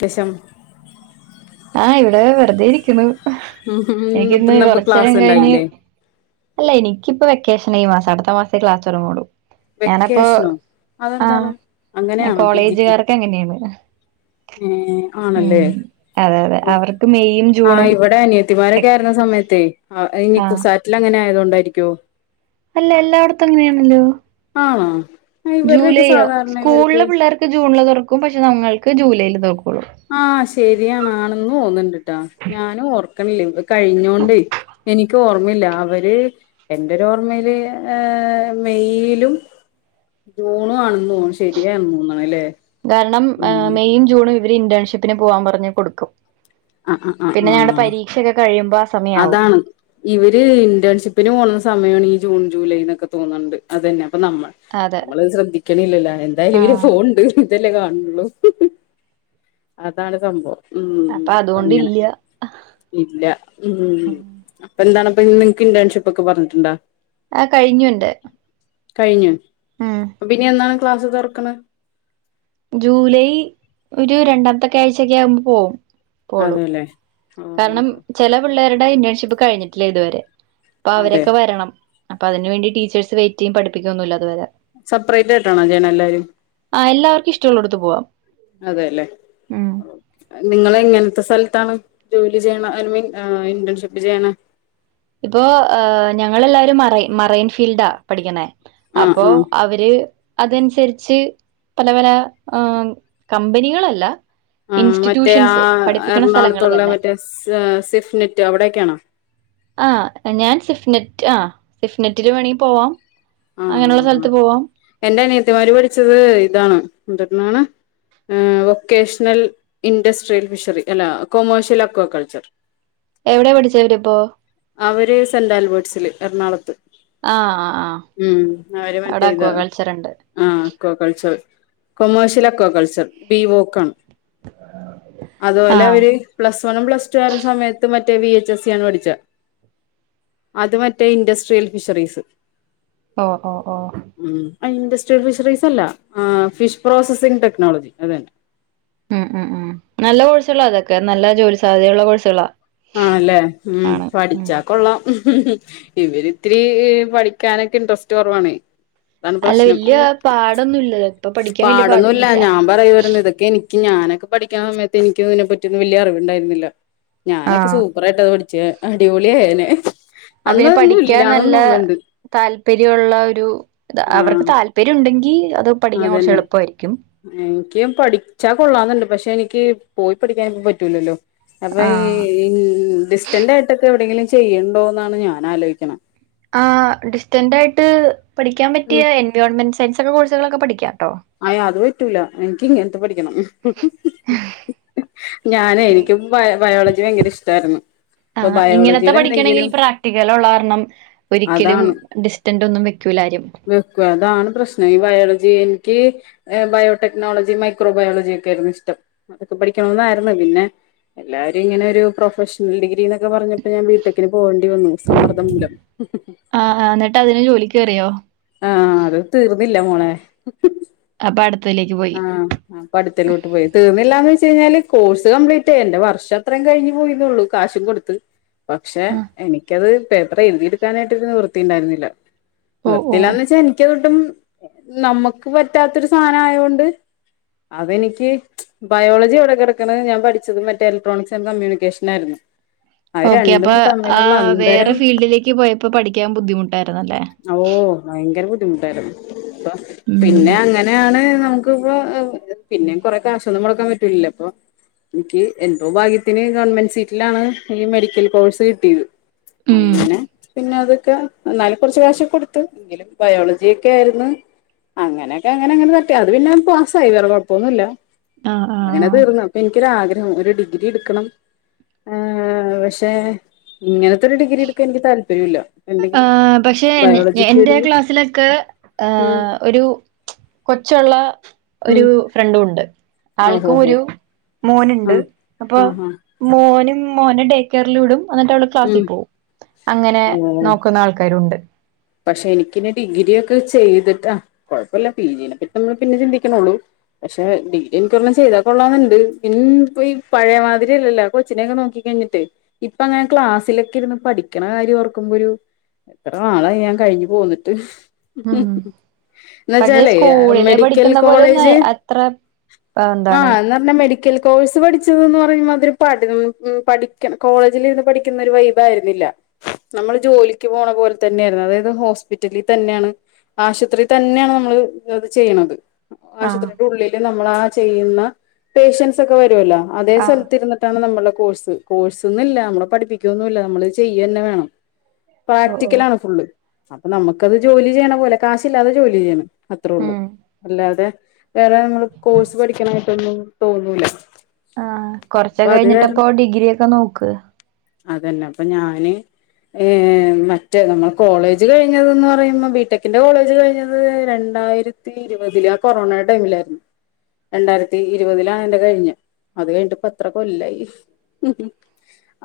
ജശം ആ ഇവിടെ വെറുതെ ഇരിക്കുണു എനിക്കിന്ന് ഇന്നിപ്പോ കൊറച്ച് ക്ലാസ് നേരം കഴിഞ്ഞ് ഉണ്ടായില്ലേ അല്ല എനിക്കിപ്പ വെ കേഷന ഈ മാസം അടുത്ത മാസെ ക്ലാസ് തുടങ്ങുള്ളൂ ഞാനപ്പോ വെക്കേഷനോ ആ അതെന്താണ് അങ്ങനെയാണോ പി ജിക്ക് കോളേജുകാർക്ക് അങ്ങനെയാണ് ഏ ആണല്ലേ ഉം അതെ അതെ അവർക്ക് മെയ്യും ആ ജൂണും ഇവിടെ അനിയത്തിമാരൊക്കെ ആയിരുന്ന സമയത്തേ ഇനി ആഹ് കുസാറ്റിൽ അങ്ങനെ ആയതുകൊ ന്തായിരിക്കോ അല്ല എല്ലായിടത്തും അങ്ങനെയാണല്ലോ ആണോ ഇവരുടെയൊക്കെ ജൂലൈയോ സാധാരണ ഇവർക്ക് സ്കൂളില് പിള്ളേർക്ക് ജൂണില് തുറക്കും പക്ഷെ നങ്ങൾക്ക് ജൂലൈൽ തുറക്കുള്ളൂ ആ ശരിയാണാണെന്ന് തോന്നിണ്ടിട്ടാ ഞാനും ഓർക്കണില്ലേ ഇ കഴിഞ്ഞോണ്ടെ എനിക് ക്ക് ഓർമ്മയില്ല അവര് എന്റെരോർമ്മയില് ആ മെയിലും ജൂണും ആണെന്ന് തോന്നുന്നു ശരിയാണന്ന് തോന്നണില്ലേ കാരണം മെയും ജൂണും ഇവര് ഇന്റേൺഷിപ്പിന് പോവാൻ പറഞ് കൊടുക്കും ആ ആ ആ പിന്നെ ആ ഞങ്ങളുടെ പരീക്ഷയൊക്കെ കഴിയുമ്പോ ആ സമയാവും അതാണ് ഇവര് ഇന്റേൺഷിപ്പിന് പോണുന്ന സമയാണ് ഈ ജൂൺ ജൂലൈ നിന്നൊക്കെ തോന്നണെണ്ട് അതന്നെ അപ്പ നമ്മ അതെ നമ്മളത് ശ്രദ്ധിക്കണില്ലല്ല എന്തായാലും ഇവര് ആഹ് ഫോൺ ഇണ്ട് ഇതല്ലേ കാണുള്ളൂ അതാണ് സംഭവം ഉം അപ്പൊ അപ്പങ്ങനെ അതുകൊണ്ടില്ല ഇല്ല ഉം അപ്പ എന്താണ് അപ്പ നിങ്ങക്ക് ഇന്റേൺഷിപ്പ് ഒക്കെ പറഞ്ഞിുണ്ടോ ആ കഴിഞ്ഞുണ്ട് കഴിഞ്ഞു അപ്പൊ പിന്നെ എന്താണ് ക്ലാസ് തുറക്കണ ജൂലൈ ഒരു രണ്ടാമത്തെ ക്കെ ആഴ്ചക്കെ ആകുമ്പോ പോവും പോളൂ അതെല്ലേ ഓഹ് ഓഹ് കാരണം ഓഹ് ചില പിള്ളേരുടെ ഇന്റേൺഷിപ്പ് കഴിഞ്ഞിട്ടില്ല ഇതുവരെ അപ്പൊ അതെ അവരൊക്കെ വരണം അപ്പ അതിനുവേണ്ട ടീച്ചേഴസ് വെറ്റ് ചെയ്യ പടിപ്പിക്കൊന്നുമില്ല അതുവരെ സെപ്പറേറ്റ് ആയിട്ടാണോ ചെയേണ എല്ലാരും ആ എല്ലാവർക്കും ഇഷ്ടമുള്ളടത്ത് പോവാം അതെല്ലേ ഉം നിങ്ങള എങ്ങന ഇ സ്ഥലത്താണ് ജോലി ചെയ്യണ ഐമീൻ ഇന്റേൺഷിപ്പ് ചെയ്യണ ഇപ്പൊ ഞങ്ങളെല്ലാവരും മറ മറൈൻ ഫീൽഡാ പഠിക്കുന്നേ ആഹ് അപ്പോ ആഹ് അവര് അതനുസരിച്ച് പല പല കമ്പനികളല്ല ആ മറ്റേ ആ ഇൻസ്റ്റിറ്റ്യൂഷൻസ് പഠിപ്പിക്കണ സ്ഥലങ്ങൾ എറണാകുളത്തുള്ള തന്നെ മറ്റേ സിഫ്നെറ്റ് അവിടെൊക്കെയാണോ ആ ഞാൻ സിഫ്നെറ്റ് ആ സിഫ്നെറ്റിന്റെ വേണേ പോവാം ആ അങ്ങനെയുള്ള സ്ഥലത്ത് പോവാം എന്റെ അഅനിയത്തിമാര് പഠിച്ചത് ഇതാണ് എന്നാണ് വൊക്കേഷണൽ ഇൻഡസ്ട്രിയൽ ഫിഷറി അല്ല കൊമേഴഷ്യൽ അക്വ കൾച്ചർ എവിടെയാ പഠിച്ചേ ഇവരിപ്പോ അവര് സെന്റ് ആൽബേർട്സില് എറണാകുളത്ത് ആ ആ ഉം അവര് മറ്റേ ഇതാ ആ കൊ കളിച്ചോ കൊമേഴഷ്യൽ അക്വകൾച്ചർ ബി വോക്കൺ അതുപോലെ ആഹ് അവര് പ്ലസ് വണും പ്ലസ് ടു ആരും സമയത്ത് മറ്റ മറ്റ വി എച്ച് സി ആണ് പഠിച്ച അത് മറ്റേ ഇൻഡസ്ട്രിയൽ ഫിഷറീസ് ഓ ഓ ഓ ഉം ഇൻഡസ്ട്രിയൽ ഫിഷറീസല്ല ആ ഫിഷ് പ്രോസസിംഗ് ടെക്നോളജി അത തന്നെ ഉം ഉം ഉം നല്ല കോഴ്സുകളാ അതൊക്കെ നല്ല ജോലി സാധ്യതയള്ള കോഴ്സുകളാ ആണല്ലേ ഉം ആണ് ഉം പഠിച്ചാ കൊള്ളാം ഇവരിത്തിരി പഠിക്കാനൊക്കെ ഇൻട്രസ്റ്റ് കുറവാണ് അല്ല വലിയ പാടൊന്നുംല്ല പാടൊന്നുംല്ല ഞാൻ പറയ വരുന്ന ഇതൊക്കെ എനിക്ക് ഇക്ക് ഞാനൊക്കെ പഠിക്കണ സയത്ത് എനിക്ക് ഇതിനെ പറ്റിയൊന്നും വല്യ അറിവുണ്ടായിരുന്നില്ല. ഞാനൊക്കെ ആഹ് സൂപ്പറായിട്ട് അത് പഠി ച്ച് അടിപൊളിയായേനെ. അ പിന്നെ അന്നതൊന്നും പഠിക്കാൻ ഇല്ലാന്ന് നല്ല തോന്നുന്നുണ്ട് താല്പര്യമുള്ള ഒരു അവർക്ക് ആഹ് താല്പര്യം ഉണ്ടെങ്കി അത് പഠിക്കാൻ കുറച്ച് അതന്നെ എളുപ്പായിരിക്കും എനക്കും പഠിച്ചാ കൊള്ളാന്ന്ണ്ട് പക്ഷെ എനി ക്ക് പോയി പഠിക്കാൻ ഒന്നും പറ്റൂല അപ്പൊ ആഹ് ഈ ഡിസ്റ്റൻഡ് ആയിട്ടൊക്കെ എവിടെങ്കിലും ചെ ചെയ്യണ്ടോന്നാണ് ഞാൻ ആലോയിക്കണേ ആ ഡിസ്റ്റന്റ് ആയിട്ട് പഠിക്കാൻ പറ്റിയ എൻവയോൺമെന്റ് സയൻസ് കോഴ്സുകളക്കെ പഠിക്കാട്ടോ അയ് അത് പറ്റൂല എനിക്കിങ്ങനത്തെ പഠിക്ക ഞാൻ എനിക്ക് ബയോളജി ഭയങ്കര ഇഷ്ടമായിരുന്നു അപ്പൊ ആഹ് ഇങ്ങനത്തെ ബയോളജിയുടെ പഠിക്കണെങ്കിൽ എന്തെങ്കിലും പ്രാക്ടിക്കലുള്ള കാരണം ഒരിക്കലും അതാണ് ഡിസ്റ്റന്റ് ഒന്നും വെക്കൂലാരും. വെക്ക അതാണ് പ്രശ്നം ഈ ബയോള [unintelligible] എനിക്ക് ബയോടെക്നോളജി മൈക്രോ ബയോളജി ഒക്കെ ആയിരുന്നു ഇഷ്ടം അതൊക്കെ പഠിക്കണന്നായിരുന്നു പിന്നെ എല്ലാവാരും ഇങ്ങനെ ഒരു പ്രൊഫഷണൽ ഡിഗ്രി എന്നൊക്കെ പറഞ്ഞ് അപ്പൊ ഞാൻ ബിട്ടെക്കിന് പോകേണ്ടി വന്നു സമ്മർദ്ദം മൂലം ആഹ് ആഹ് എന്നിട്ട് അതിന് ജോലിക്ക് കേറിയോ? ആഹ അത് തീർന്നില്ല മോളെ ഓക് പട് ആഹ ആ പഠത്തിലോട്ട് പോയി തീന്നില്ലാ കഴിഞ്ഞാല് കോഴ്സ് കംപ്ലീറ്റ് എന്റെ വർഷം അത്രയും കഴിഞ്ഞ് പോയിരുന്നുള്ളു കാശും കൊടുത്ത് പക്ഷെ ആഹ് എനിക്കത് പേപ്പർ എഴുതി എടുക്കാനായിട്ട് ഇന്ന് നിവൃത്തി ഉണ്ടായിരുന്നില്ല ഓഹ് ഓഹ് നിവൃത്തിലാന്ന് വെച്ചാ എനിക്കതൊട്ടും നമുക്ക് പറ്റാത്തൊരു സാധനം ആയൊണ്ട് അതെനിക്ക് ബയോളജി ഇവിടെ കിടക്കുന്നത് ഞാൻ പഠിച്ചത് മറ്റേ ഇലക്ട്രോണിക്സ് ആൻഡ് കമ്മ്യൂണിക്കേഷൻ ആയിരുന്നു അത് ഓക്കെ അപ്പൊ രണ്ടും ആ തമ്മിലുള്ള വേറെ അന്തരം ഫീൽഡിലേക്ക് പോയപ്പോ പഠിക്കാൻ ബുദ്ധിമുട്ടായിരുന്നല്ലേ ഓ ഭയങ്കര ബുദ്ധിമുട്ടായിരുന്നു അപ്പ പിന്നെ ഉം അങ്ങനെയാണ് പിന്നെ കൊറെ കാശൊന്നും മുടക്കാൻ പറ്റൂല അപ്പൊ എനിക്ക് എന്തോ ഭാഗ്യത്തിന് ഗവൺമെന്റ് സീറ്റിലാണ് ഈ മെഡിക്കൽ കോഴ്സ് കിട്ടിയത് ഉം അങ്ങനെ പിന്നെ അത് എന്നാലും കുറച്ച് കാശ് ഒക്കെ കൊടുത്ത് എങ്കിലും ബയോളജി ഒക്കെ ആയിരുന്നു അങ്ങനെയൊക്കെ അങ്ങനെ അങ്ങനെ തട്ടി അത് പിന്നെ പാസായി വറെ കുഴപ്പൊന്നുല്ല ആഹ് ആഹ് അങ്ങനെ ആഹ് തീർന്നു അപ്പൊ എനിക്കൊരാഗ്രഹം ഒരു ഡി ഡിഗ്രി എടുക്കണം പക്ഷെ ഇങ്ങനെ നത്തെ ഒരു ഡിഗ്രി എടുക്കാൻ എനിക്ക് താ താൽപ്പര്യല്ല ആഹ് പക്ഷെ ഞ ഞ എന്റെ ക്ലാസ്സിലൊക്കെ ഉം ഒരു കൊച്ചൊള്ള ഉം ഒരു ഫ്രണ്ടുണ്ട്. ഓഹോ ആൾക്കും ഹോ ഒരു മോന്ണ്ട് ആഹ് അപ്പൊ ആഹ് ആഹ് മോനും മോനെ ഡേകെയറില് വിടും. അന്നിട്ടവള് ക്ലാസ്സി ഉം പോവും അങ്ങനെ ഓഹ് നോക്കുന്നാൾക്കാരുണ്ട്. പക്ഷെ എനിക്കിനി ഡിഗ്രിയൊക്കെ ചെയ്തിട്ട കൊഴപ്പല്ല പി ജി നെ പ്പറ്റി നമ്മള് പിന്നെ ചിന്തിക്കണൊള്ളൂ പക്ഷെ ഡിഗ്രി എനിക്കൊരെണ്ണം ചെയ്താ കൊള്ളാന്ന്ണ്ട് ഇൻ പ്പൊഈ പഴേമാതിരിയല്ലല്ല കൊച്ചിനെ ക്കെ നോക്കി കഴിഞ്ഞിട്ട് ഇപ്പ ങ്ങനെ ക്ലാസ്സി ലൊക്കിര്ന്ന് പഠിക്കണ കാര്യോർക്കുമ്പൊരു എത്ര നാളായി ഞാൻ കഴിഞ്ഞ് പോന്ന്ട്ട്. ഉം പക്ഷെ ന്നച്ചാലേ സ്കൂളില് മെഡിക്കൽ പഠിക്കുന്ന പോലെയൊന്നും കോളേജ് അത്ര ആ, എന്താണ് ആഹ് ന്നാർഞ്ഞാ മെഡി ക്കൽ കോഴ്സ് പഠിച്ച്ന്ന്ന്ന് പറയുമ്പതൊരു പഠി [unintelligible] പഠിക്കണ് കോളേജിലിര്ന്ന് പഠിക്ക് ന്നൊരു വൈബാരുന്നില്ല നമ്മള് ജോലിക്ക് പോണ പോലെ തന്നെയിരുന്നു അതായത് ത് ഹോസ്പിറ്റലിൽ തന്നെണ് ആശത്രി തന്നെണ് നമ്മള് തൊക്കെ ചെയ്യണത്. ആഹ് ആശത്രി ൻ്റെ ഉള്ളില് നമ്മ നമ്മളാ ചെയ്യുന്ന പേഷ്യൻസൊക്കെ വെരൊല്ലോ അതേ ആഹ് സെൽത്ത്ര്ന്നിട്ടാണ് നമ്മള് കോഴ്സ് കോഴ്സ് ന്നില്ല നമ്മളെ പഠിപ്പിക്കൊന്നുല്ല നമ്മള് ചെയ്യെന്നെ വേണം. ഓ ഓ പ്രാക്ടിക്കലാണ് ഫുള്ള്. അപ്പൊ നമ്മക്കത് ജോലി ചെയ്യണ പോലെ കാശില്ലാതെ ജോലി ചെയ്യ്ണ്. അത്രേയൊള്ളൂ ഉം അല്ലാതെ വേറെ നമ്മള് കോഴ്സ് പഠിക്കണ ഒന്നും തോന്നൂല ആ അപ്പൊ കൊറച്ചൊക്കെ അത് കാരണം കഴിഞ്ഞിട്ടപ്പോ ഡിഗ്രിയൊക്കെ നോ ക്ക് അതന്നെ അപ്പം ഞാന് ഏഹ് മറ്റേ നമ്മൾ കോളേജ് കഴിഞ്ഞന്നെ പറയുമ്പോ ബിടെക്കിന്റെ കോളേജ് കഴിഞ്ഞത് രണ്ടായിരത്തി ഇരുപത്തിലാണ് ആ കൊറോണയുടെ ടൈമിലായിരുന്നു രണ്ടായിരത്തി ഇരുപതിലാണ് എന്റെ കഴിഞ്ഞേ അത് കഴിഞ്ഞിട്ടിപ്പം എത്ര കൊല്ലായി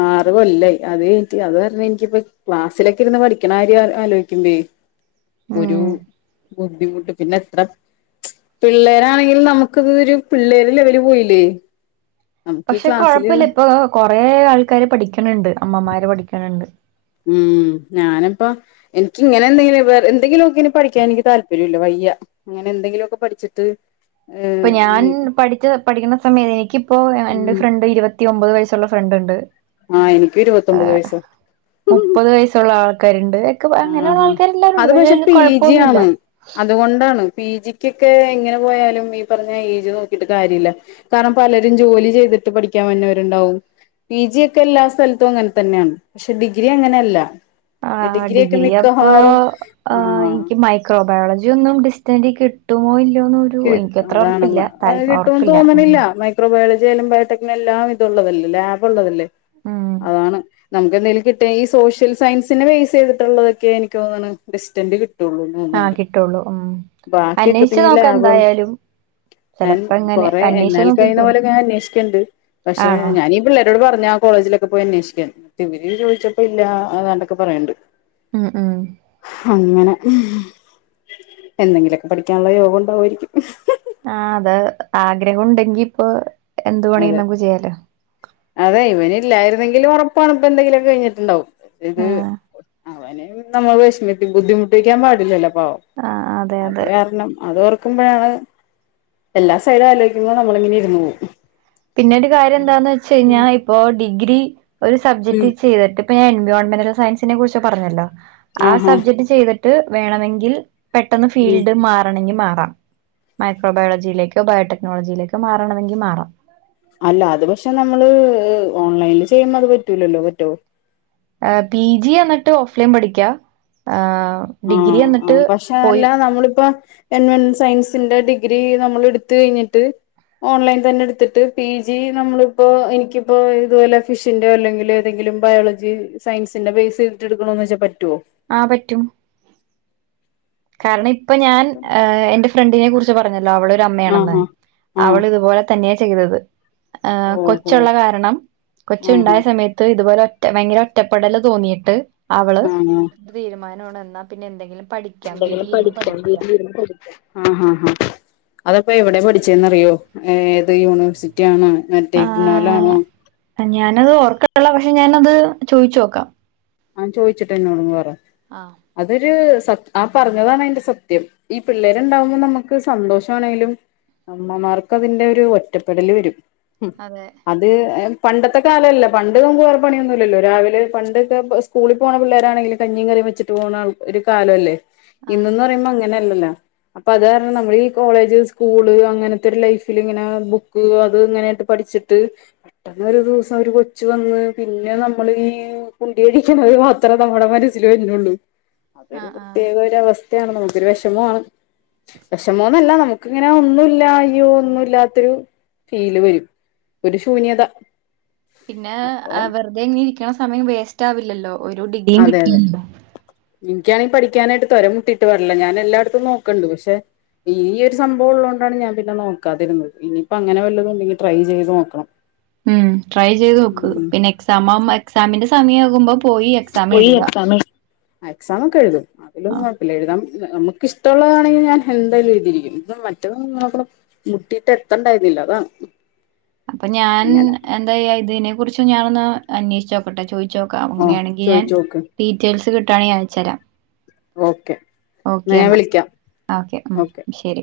ആറു കൊല്ലായി അത്കഴിഞ്ഞിട്ട് അതു കാരണം എനിക്കിപ്പം ക്ലാസ്സിലൊക്കെ ഇരുന്ന് പഠിക്കണ കാര്യ ആലോചിക്കുമ്പേ ഒരു ഉം ബുദ്ധിമുട്ട് പിന്നെ എത്ര പിള്ളേരാ ആണെങ്കിലും നമുക്ക് ഇത് ഒരു പിള്ളേര് ലെവല് പോയില്ലേ നമുക്ക് ഈ പക്ഷെ കുഴപ്പില്ല ക്ലാസ്സിലിരുന്ന് ഇപ്പൊ കൊറേ ആൾ കാര് പഠിക്കണുണ്ട് അമ്മമാര് പഠിക്കണ യുണ്ട് ഉം ഞാനിപ്പം എനിക്ക് ഇങ്ങനെ എന്തെങ്കിലും എന്തെങ്കിലും ഒക്കെ ഇനി പഠിക്കാൻ എനിക്ക് താല്പര്യമില്ല വയ്യ അങ്ങനെ എന്തെങ്കിലുമൊക്കെ പഠിച്ചിട്ട് ഇപ്പൊ ഏഹ് ഞാൻ ഇനി പഠിച്ച പഠിക്കണ സമയാന്നു എനിക്കിപ്പോ എന്റെ ഉം ഫ്രണ്ട് ഇരുപ ത്തി ഒമ്പത് വയസ്സുള്ള ഫ്രണ്ട് ഉണ്ട് ആ എനിക്കും ഇരുപത്തൊമ്പത് വയസാ കരൺ ആ അത് പക്ഷെ പി ജി കൊഴപ്പൊന്നുല്ല യാണ് അതുകൊണ്ടാണ് പി ജിക്കൊക്കെ എങ്ങനെ പോയാലും ഈ പറഞ്ഞ ഏജ് നോക്കിട്ട് കാര്യമില്ല കാരണം പലരും ജോലി ചെയ്തിട്ട് പഠിക്കാൻ വരുന്നവര് ഉണ്ടാവും പി ജി ഒക്കെ എല്ലാ സ്ഥലത്തും അങ്ങനെ തന്നെയാണ് പക്ഷെ ഡിഗ്രി അങ്ങനെയല്ല ആ ഡിഗ്രി അടി ഒക്കെ ഡി അപ്പോ മിക്കവാറും ആഹ് എനിക്ക് മൈക്രോബയോളജി ഒന്നും ഡിസ്റ്റന്റി ട്ടോലി ി അതാണ്ള്ള കിട്ടുംന്ന് ഉറപ്പില്ല ഉം തോന്നണില്ല മൈക്രോബയോളജി എാലും ബയോടെനിനും എല്ലാം ഇതുള്ളതല്ല ലാബ് ഉള്ളതല്ലേ ഉം അതാണ് നമുക്ക് എന്തേലും കിട്ടിയഈ സോഷ്യൽ സായിൻസിന് ബേസ് ചെയ്തിട്ടുള്ളതൊക്കെഎനിക്ക് എനിക്ക്തോന്നാണ് ബെസ്റ്റ്റ്റൻഡ് കി ആഹ കിട്ടുള്ളൂ ഉം ബാക്കിയൊക്കെത്തിന് അന്വേഷിച്ചച്ച് ഈ നോക്കാം ലാഭം എന്തായാലും ഞാൻ ചെലപ്പോ ഇങ്ങനെ കൊറെ അന്വേഷിച്ച് എന്നാൽ കഴിയുന്ന നോക്കിക്കോ പോലെ ഞാൻ അന്വേഷിക്കണണ്ട് പക്ഷെ ആണോ ഞാാനീഈ പിള്ളേരോട് പറഞ്ഞആ കോളേജിൽഒ പോയി അന്വേഷിക്കാൻ ഇവര ചോദിച്ചപ്പോ ഇല്ല അതാണ്ടൊക്കെ പറയണണ്ട് ഉം ഉം അങ്ങനെ മ്മ്.. എന്തെങ്കിലുമൊക്കെ പഠിക്കാനുള്ള യോഗം ഉണ്ടാവുആയി [unintelligible] ആ അത് ആഗ്രഹം ഉണ്ടെങ്കി ഇപ്പൊ അതെ എന്ത്പണിയുംനമ്മക്ക് ചെയ്യാലോ അതെ ഇവന് ഇല്ലായിരുന്നെങ്കില്ഒറപ്പാണ്ഇപ്പംഎത്തെക്കിലുംഒക്കെ കഴിഞ്ഞിട്ടുണ്ടാവും ഇത്.. ആഹ് അവനെ നമ്മള് വിഷമിപ്പി ബുദ്ധിമുട്ടി്ിക്കാൻ പാടില്ലല്ലോ ഓ ആ അതെ അത് അതെ കാരണം അത്ഒ ക്കുമ്പോഴാണ് എല്ലാ സൈഡും ആലോചിക്കുന്നത് നമ്മളി ഇങ്ങനെ ഇരുന്ന് പോകും പിന്നീട് കാര്യം എന്താന്ന് വെച്ചാക ഞാൻഇപ്പൊ ഡിഗ്രി [unintelligible] ഒരു സബ്ജക്ട് ചെയ്തിട്ട് ഞാൻ എൻവിയോൺമെന്റൽ സയൻസിനെ ക്കുറിച്ച് പറഞ്ഞല്ലോ ആ ആഹാ സബ്ജക്ട് ചെയ്തി ട്ട് വേണമെങ്കിൽ പെട്ടെന്ന് ഉം ഫീൽഡ് മാറാണെക്കിമാ മാ മൈക്രോബയോളജിയിലേക്കോ ബയോടെക്നോളജിയിലേക്കോ മാറണമെങ്കിൽ മാറാം അല്ല അത് പക്ഷെ നമ്മള് ഓൺലൈനി ചെയ്യുമ്പോ അത് പറ്റൂലല്ലോ പറ്റോ പി ജി എന്നിട്ട് ഓഫ്‌ലൈൻപഠിക്കാആ ആഹ ആ പക്ഷെ അല്ല നമ്മളിപ്പോ എൻവെൻ സയൻസിന്റെ ഡിഗ്രി നമ്മൾ എടുത്ത് കഴിഞ്ഞിട്ട് ഓൺലൈൻ തന്നെ എടുത്തിട്ട് പി ജി നമ്മളിപ്പോഎനിക്കിപ്പോ ഇതുപോലെ ഫിഷിന്റെോ അല്ലെങ്കിൽ ഏതെങ്കിലും ബയോളജി സയൻസിന്റെ ബേസ് ചെയ്തിട്ട എടുക്കണന്ന് വെച്ചാൽ പ ആഹ് പറ്റും കാരണം ഇ ഇപ്പൊ ഞാൻ ആഹ് എന്റെ ഫ്രണ്ടിനെ കുറിച്ച് പറഞ്ഞത് അവളൊരു അമ്മയാണെന്ന് ആഹ് അവൾ ആഹ് ഇതുപോലെ തന്നെ ചെയ്തത് ആ ആഹ് ഓഹോ കൊച്ചുള്ള കാരണം കൊച്ച് ആഹ് ഇണ്ടായ സമയത്ത് ഇതുപോലെ ഭയങ്കര ഒറ്റപ്പെടല് തോന്നിയിട്ട് അവള് ആഹ് ആഹ് തീരുമാനി ഇന്നോട് എന്നാ പിന്നെ എന്തെങ്കിലും പഠി എന്തെങ്കിലും പഠിക്കാം വീട്ടിലിരിന്ന് പഠിക്കാം ആ ഹ ഹ അതപ്പെ എവിടെ പഠിച്ചേന്ന്അറിയോ ഏഹ് ഏത് യൂണിവേഴ്സിറ്റി ആണന്നാണ്? മറ്റേ ആഹ് [unintelligible] ഞാനത് ഓർക്കണില്ല പക്ഷെ ഞാനത് ചോയിച്ച് നോക്കാം. ആ ചോദിച്ചിട്ട് എന്നോട് ഒന്ന്‌ പറ. ആഹ് അതൊര് സത് ആ പറഞ്ഞതാണ് അതിന്റെ സത്യം. ഈ പിള്ളേരിണ്ടാവുമ്പ നമുക്ക് സന്തോഷാണെങ്കിലും അമ്മമാർക്ക് അതിന്റെ ഒരു ഒറ്റപ്പെടല് വരും. ഉം അതെ അത് എ പണ്ടത്തെ കാലല്ല പണ്ട് നമുക്ക് വേറെ പണിയൊന്നുമില്ലല്ലോ രാവിലെ പണ്ടൊക്കെ സ്കൂളിൽ പോണ പിള്ളേരാണെങ്കിലും കഞ്ഞീം കറീം വെച്ചിട്ട് പോണാൾ ഒരു കാലവല്ലേ ആഹ് ഇന്നന്ന് പറയുമ്പ അങ്ങനെ ണ്ടല്ല അപ്പൊ അത് കാരണം നമ്മളീ കോളേജ് സ്കൂള് അങ്ങനത്തൊര് ലൈഫില് ഇങ്ങനെ ബുക്ക് അത് ഇങ്ങനേട്ട് പഠിച്ചിട്ട് പെട്ടന്ന്‌ ഒരു ദിവസം ഒര് കൊച്ച് വന്ന് പിന്നെ നമ്മള് ഈ കുണ്ടി കഴി ഇപ്പള്ളത് മാത്രമേ നമ്മളെ മനസ്സിൽ വരുന്നുള്ളൂ അതൊരു ആഹ് ആഹ് പ്രത്യേക ഒരു അവസ് നമുക്കൊരു വിഷമമാണ് വിഷമോന്നല്ല നമുക്ക് ഇങ്ങനെ ഒന്നും ഇല്ലായ്യോ ഒന്നും ഇല്ലാത്തൊരു ഫീല് വരും ഒരു ശൂന്യത പിന്നാ അപ്പൊ ആഹ് വെറുതെ ഇങ്ങനെ ഇരി ക്കണ സമയം വേസ്റ്റാവില്ലല്ലോ ഒരു ഡിഗ്രിയും കീട്ടില്ല. എനിക്കാണീ പഠിക്കാനായിട്ട് തൊര മുട്ടിയിട്ട് പാടില്ല ഞാൻ എല്ലായിടത്തും നോക്കണ് ണ്ട് പക്ഷെ ഈ ഒരു സംഭവം ഉള്ളത കൊണ്ടാണ് ഞാൻ പിന്നെ നോക്കാതിരുന്നത് ഇനിയിപ്പോ അങ്ങനെ വല്ലതണ്ടെങ്കിൽ ട്രൈ ചെയ്ത് നോക്കണം ഉം ട്രൈ ചെയ്തോക്ക്‌ ഉം പിന്നെക്സാം മാവുമൊ എക്സാമിന്റെ സ് സമയ ആകുമ്പോ പോയി എക്സാം എഴുത ആ എക്സാം ഒക്കെ എഴുതും അതിലൊന്നും കൊഴപ്പല്ല്യ എഴുതാം നമുക്ക്ഷ്ടള്ളാണെങ്കി ഞാൻ ഹെന്തായാലും എഴ്‌തിരിക്കും മറ്റത് ഒ ന്നും മുട്ടിയിട്ട് എത്തണ്ടായിരുന്നില്ല അതാണ് അപ്പൊ ഞാൻ അങ്ങനെ എന്താ എഴുതിന് കുറിച്ച് ഞാനൊന്ന് അന്വേഷിച്ചോക്കട്ടെ ചോയ്ച്ച് ചോയിച്ചോക്കാം ആഹ് അങ്ങനെയാണെങ്കി ഞാൻ ചോയിച്ചോക്ക് ഡീറ്റെയിൽസ് കിട്ട ട്ടാണെങ്കിൽ അയച്ചരാം ഓക്കെ ഓക്കെ എന്നാൽ ഞാൻ എന്നാ വിളിക്കാം ഉം ഓക്കെ ശരി